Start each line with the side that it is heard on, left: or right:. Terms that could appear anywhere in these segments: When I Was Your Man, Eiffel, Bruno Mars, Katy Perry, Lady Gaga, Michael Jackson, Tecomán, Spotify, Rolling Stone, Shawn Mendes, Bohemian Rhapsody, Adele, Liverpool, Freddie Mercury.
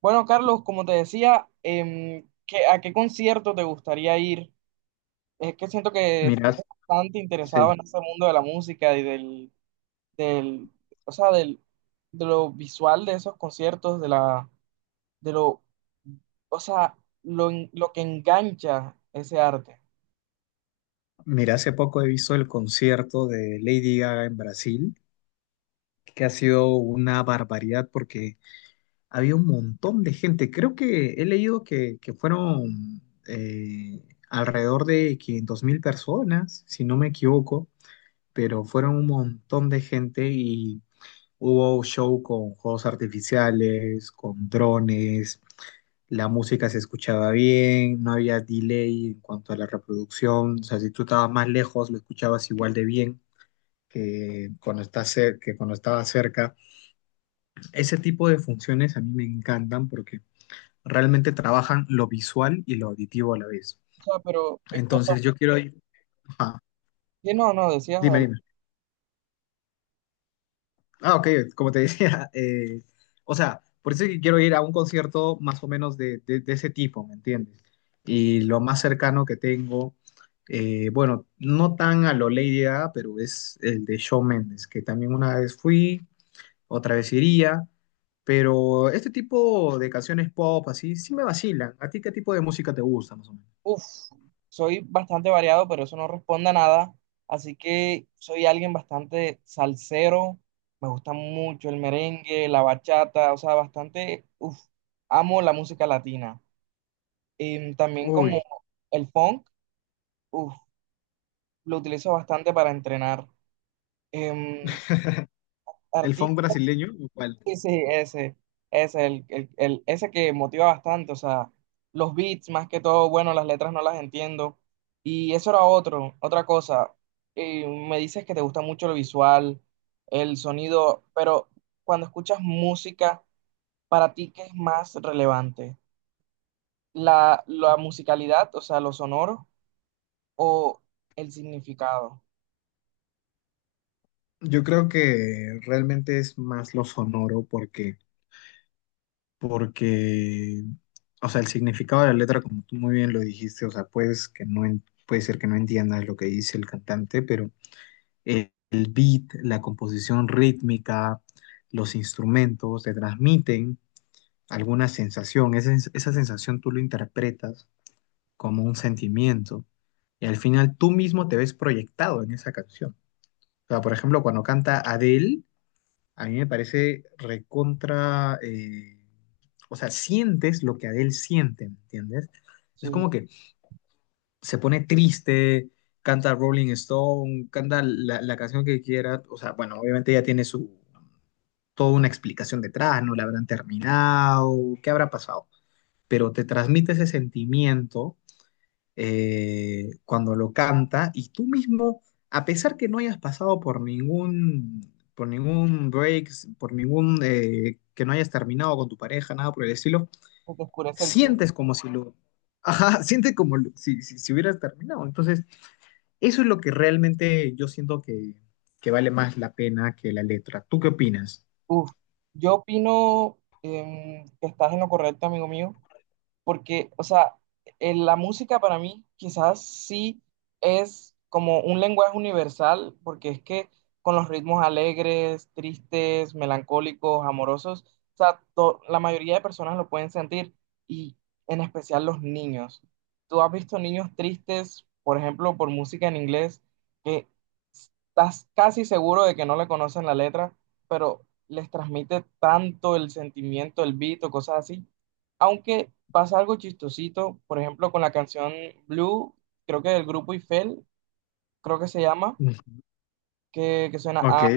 right: Bueno, Carlos, como te decía, ¿a qué concierto te gustaría ir? Es que siento que
left: Mira,
right: estás bastante interesado
left: hace,
right: en ese mundo de la música y del, del de lo visual de esos conciertos, de la, de lo, o sea, lo, en- lo que engancha ese arte.
left: mira, hace poco he visto el concierto de Lady Gaga en Brasil, que ha sido una barbaridad porque había un montón de gente. Creo que he leído que fueron eh, alrededor de 500 mil personas, si no me equivoco, pero fueron un montón de gente y hubo show con juegos artificiales, con drones, la música se escuchaba bien, no había delay en cuanto a la reproducción. O sea, si tú estabas más lejos lo escuchabas igual de bien que cuando estabas cerca. Ese tipo de funciones a mí me encantan porque realmente trabajan lo visual y lo auditivo a la vez.
right: O sea, pero en cuanto a...
left: Entonces yo quiero ir. Ajá,
right: Sí, no, no, decías
left: dime, dime.
right: adelante.
left: Ah, ok, como te decía, o sea, por eso es que quiero ir a un concierto más o menos de ese tipo, ¿me entiendes? Y lo más cercano que tengo, bueno, no tan a lo Lady Gaga, pero es el de Shawn Mendes, que también una vez fui, otra vez iría, pero este tipo de canciones pop así, sí me vacilan. ¿A ti qué tipo de música te gusta, más o menos?
right: Uf, soy bastante variado, pero eso no responde a nada. Así que soy alguien bastante salsero. Me gusta mucho el merengue, la bachata, o sea, bastante, uf, amo la música latina. También como
left: Uy,
right: el funk, uf, lo utilizo bastante para entrenar. Em,
left: el funk
right: Artistas
left: brasileño, ¿o cuál?
right: sí, sí, ese, el- ese que motiva bastante, o sea, los beats más que todo, bueno, las letras no las entiendo. Y eso era otra cosa. Me dices que te gusta mucho lo visual, el sonido, pero cuando escuchas música, ¿para ti qué es más relevante? ¿La musicalidad, o sea, lo sonoro, o el significado?
left: Yo creo que realmente es más lo sonoro porque, o sea, el significado de la letra, como tú muy bien lo dijiste, o sea, puede ser que no entiendas lo que dice el cantante, pero el beat, la composición rítmica, los instrumentos te transmiten alguna sensación. Esa sensación tú lo interpretas como un sentimiento y al final tú mismo te ves proyectado en esa canción. O sea, por ejemplo, cuando canta Adele, a mí me parece recontra, o sea, sientes lo que Adele siente, ¿me entiendes? Es como
right: Sí,
left: que se pone triste, canta Rolling Stone, canta la canción que quiera. O sea, bueno, obviamente ella tiene su, toda una explicación detrás, no la habrán terminado, qué habrá pasado, pero te transmite ese sentimiento cuando lo canta, y tú mismo, a pesar que no hayas pasado por ningún break, por ningún, que no hayas terminado con tu pareja, nada por el estilo,
right: que te oscurece el cielo.
left: sientes como si lo, ajá, sientes como lo- si, si, si hubieras terminado. Entonces, eso es lo que realmente yo siento que vale más la pena que la letra. ¿Tú qué opinas?
right: Uf, yo opino, que estás en lo correcto, amigo mío, porque, o sea, en la música para mí quizás sí es como un lenguaje universal, porque es que con los ritmos alegres, tristes, melancólicos, amorosos, o sea, la mayoría de personas lo pueden sentir, y en especial los niños. ¿Tú has visto niños tristes, por ejemplo, por música en inglés, que estás casi seguro de que no le conocen la letra, pero les transmite tanto el sentimiento, el beat o cosas así? Aunque pasa algo chistosito, por ejemplo, con la canción Blue, creo que del grupo Eiffel, creo que se llama, que suena
left: Ok,
right: a...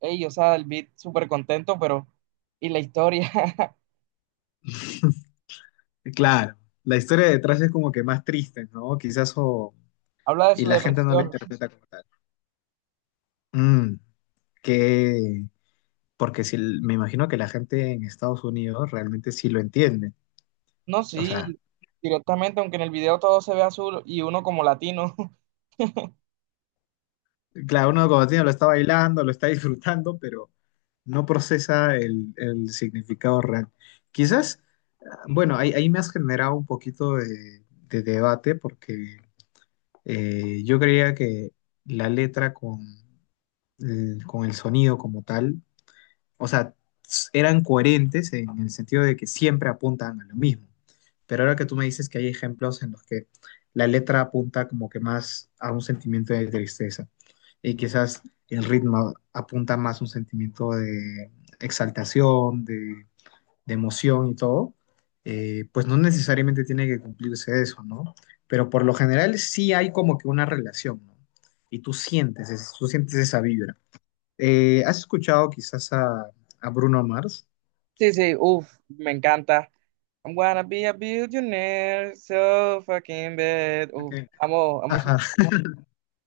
right: Ey, o sea, el beat súper contento, pero... Y la historia
left: claro. La historia detrás es como que más triste, ¿no? Quizás o...
right: habla de
left: y
right: su
left: la gente no lo
right: depresión.
left: interpreta como tal. Mm. que, porque si, me imagino que la gente en Estados Unidos realmente sí lo entiende.
right: No,
left: O sea,
right: sí, directamente, aunque en el video todo se ve azul y uno como latino.
left: claro, uno como tiene lo está bailando, lo está disfrutando, pero no procesa el significado real.
right: Sí,
left: Quizás, ah, bueno, ahí me has generado un poquito de debate porque yo creía que la letra con el sonido como tal, o sea, eran coherentes en el sentido de que siempre apuntan a lo mismo. Pero ahora que tú me dices que hay ejemplos en los que la letra apunta como que más a un sentimiento de tristeza, y quizás el ritmo apunta más a un sentimiento de exaltación, de emoción y todo, pues no necesariamente tiene que cumplirse eso, ¿no? Pero por lo general sí hay como que una relación, ¿no? Y tú sientes, tú sientes esa vibra. ¿Has escuchado quizás a Bruno Mars?
right: sí, sí, uff, me encanta. I'm gonna be a billionaire, so fucking bad. Uf,
left: Porque-
right: amo
left: Ajá,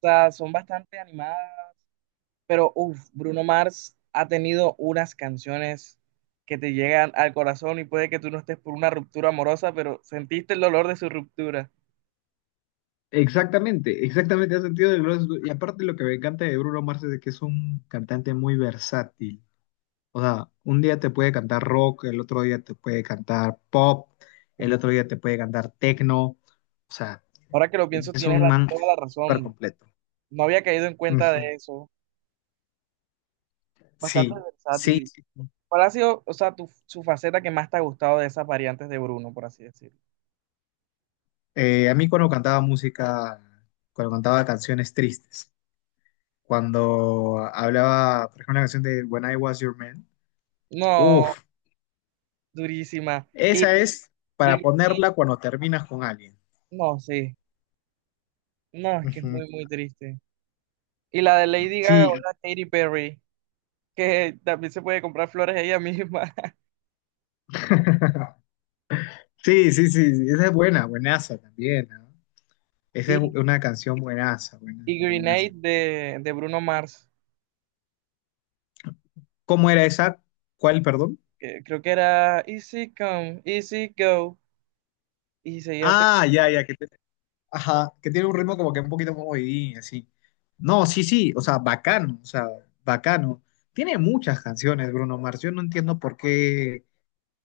right: son bastante animadas. Pero, uff, Bruno Mars ha tenido unas canciones que te llegan al corazón y puede que tú no estés por una ruptura amorosa, pero sentiste el dolor de su ruptura.
left: exactamente, exactamente, ha sentido del globo. Y aparte lo que me encanta de Bruno Mars es de que es un cantante muy versátil. O sea, un día te puede cantar rock, el otro día te puede cantar pop,
right: Uf,
left: el otro día te puede cantar techno. O sea,
right: ahora que lo pienso,
left: es
right: tienes
left: un man
right: toda la
left: súper
right: razón.
left: completo.
right: No había caído en cuenta de
left: Ujú.
right: eso. Bastante
left: Sí, sí,
right: versátil.
left: sí.
right: ¿Cuál ha sido, o sea, tu, su faceta que más te ha gustado de esas variantes de Bruno, por así decirlo?
left: A mí cuando cantaba música, cuando cantaba canciones tristes, cuando hablaba, por ejemplo, la canción de When I Was Your Man.
right: No,
left: Uf,
right: durísima.
left: esa es para
right: Y-
left: ponerla cuando terminas con alguien.
right: no, sí. No, es que es
left: Ujú.
right: muy, muy triste. Y la de Lady Gaga o
left: Sí,
right: la Katy Perry, que también se puede comprar flores ella misma.
left: sí, sí, sí, sí, esa es buena, buenaza también, ¿no? Esa es
right: Y,
left: una canción buenaza,
right: y
left: buenaza,
right: Grenade
left: buenaza.
right: de Bruno Mars,
left: ¿Cómo era esa? ¿Cuál, perdón?
right: que creo que era Easy Come, Easy Go. Y seguía así.
left: Ah, ya, ya, ajá, que tiene un ritmo como que un poquito como movidín, así. No, sí, sí, o sea, bacano, o sea, bacano. Tiene muchas canciones, Bruno Mars. Yo no entiendo por qué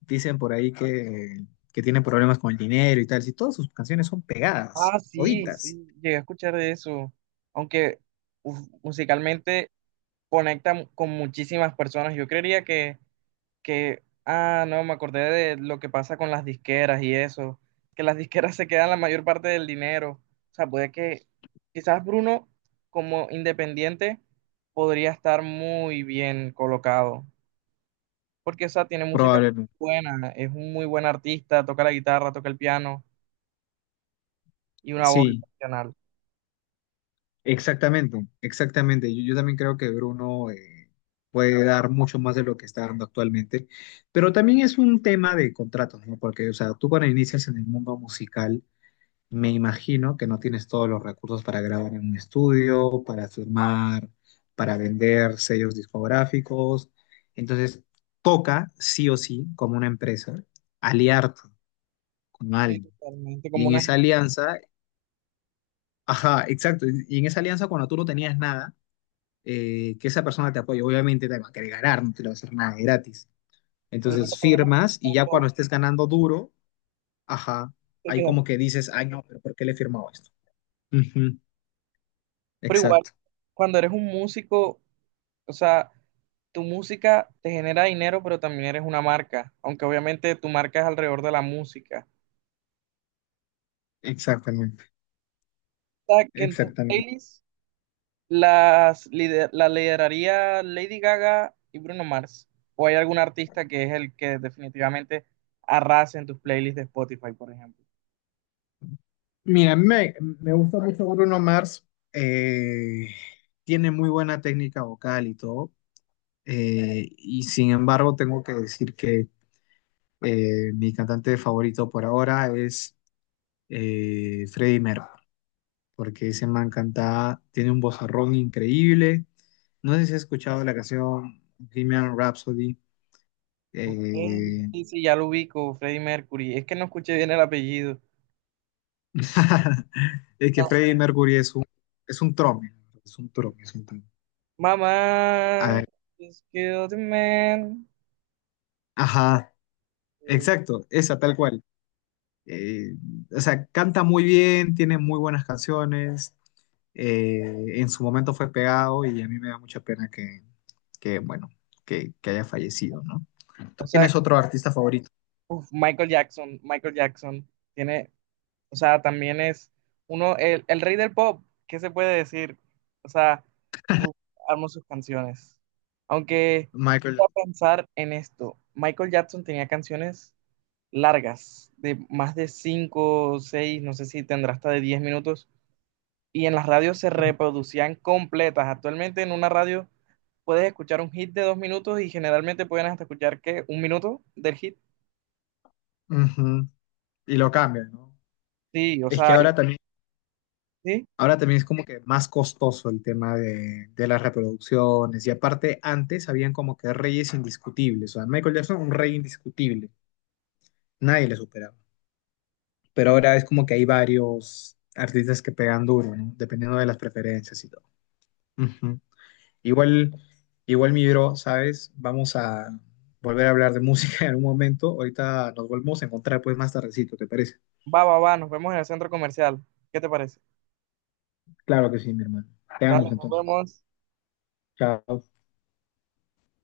left: dicen por ahí que tiene problemas con el dinero y tal. Si todas sus canciones son pegadas,
right: Ah, sí, sí,
left: toditas.
right: llegué a escuchar de eso. Aunque uf, musicalmente conecta con muchísimas personas. Yo creería que, ah, no, me acordé de lo que pasa con las disqueras y eso, que las disqueras se quedan la mayor parte del dinero. O sea, puede que quizás Bruno como independiente podría estar muy bien colocado, porque, o sea, tiene música
left: Probablemente.
right: buena, es un muy buen artista, toca la guitarra, toca el piano y una voz
left: Sí,
right: excepcional.
left: exactamente, exactamente. Yo también creo que Bruno puede dar mucho más de lo que está dando actualmente, pero también es un tema de contratos, ¿no? Porque, o sea, tú cuando inicias en el mundo musical, me imagino que no tienes todos los recursos para grabar en un estudio, para firmar, para vender sellos discográficos. Entonces, toca sí o sí, como una empresa, aliarte con
right: Sí,
left: alguien.
right: totalmente,
left: Y
right: como
left: en
right: una...
left: esa alianza, ajá, exacto. Y en esa alianza, cuando tú no tenías nada, que esa persona te apoye, obviamente te va a querer ganar, no te lo va a hacer nada gratis.
right: El
left: Entonces,
right: único problema es
left: firmas y
right: que
left: ya cuando
right: todo
left: estés ganando duro, ajá,
right: se
left: ahí
right: quedan...
left: como que dices, ay, no, pero ¿por qué le he firmado esto? Ujú,
right: Pero igual,
left: exacto.
right: cuando eres un músico, o sea, tu música te genera dinero, pero también eres una marca, aunque obviamente tu marca es alrededor de la música.
left: Exactamente,
right: O sea, que en tus
left: exactamente.
right: playlists la lideraría Lady Gaga y Bruno Mars. ¿O hay algún artista que es el que definitivamente arrasa en tus playlists de Spotify, por ejemplo?
left: Mira, a mí me gusta mucho Bruno Mars, eh, tiene muy buena técnica vocal y todo, y sin embargo tengo que decir que mi cantante favorito por ahora es Freddie Mercury, porque ese man canta, tiene un vozarrón increíble. No sé si has escuchado la canción Bohemian Rhapsody.
right: Ok,
left: eh,
right: sí, sí, ya lo ubico, Freddie Mercury. Es que no escuché bien el apellido.
left: es que Freddie
right: Entonces,
left: Mercury es un trome, es un trome, es un trome.
right: mamá, just killed a man.
left: Ajá,
right: O
left: exacto, esa tal cual. Eh, o sea, canta muy bien, tiene muy buenas canciones. En su momento fue pegado, y a mí me da mucha pena bueno, que haya fallecido, ¿no? ¿Tú
right: sea,
left: tienes otro artista favorito?
right: uf, Michael Jackson tiene, o sea, también es uno, el rey del pop, ¿qué se puede decir? O sea, uf, amo sus canciones. Aunque,
left: Michael.
right: voy a pensar en esto, Michael Jackson tenía canciones largas, de más de 5, 6, no sé si tendrá hasta de 10 minutos, y en las radios se reproducían completas. Actualmente en una radio puedes escuchar un hit de 2 minutos y generalmente pueden hasta escuchar que 1 minuto del hit.
left: Ujú, y lo cambian, ¿no?
right: Sí, o
left: Es que
right: sea,
left: ahora también,
right: sí.
left: ahora también es como que más costoso el tema de las reproducciones. Y aparte, antes habían como que reyes indiscutibles. O sea, Michael Jackson, un rey indiscutible. Nadie le superaba. Pero ahora es como que hay varios artistas que pegan duro, ¿no? Dependiendo de las preferencias y todo. Ujú. Igual, igual mi bro, ¿sabes? Vamos a volver a hablar de música en algún momento. Ahorita nos volvemos a encontrar pues más tardecito, ¿te parece?
right: Va, va, va, nos vemos en el centro comercial. ¿Qué te parece?
left: Claro que sí, mi hermano. Te amo
right: Dale, nos
left: entonces.
right: vemos.
left: Chao.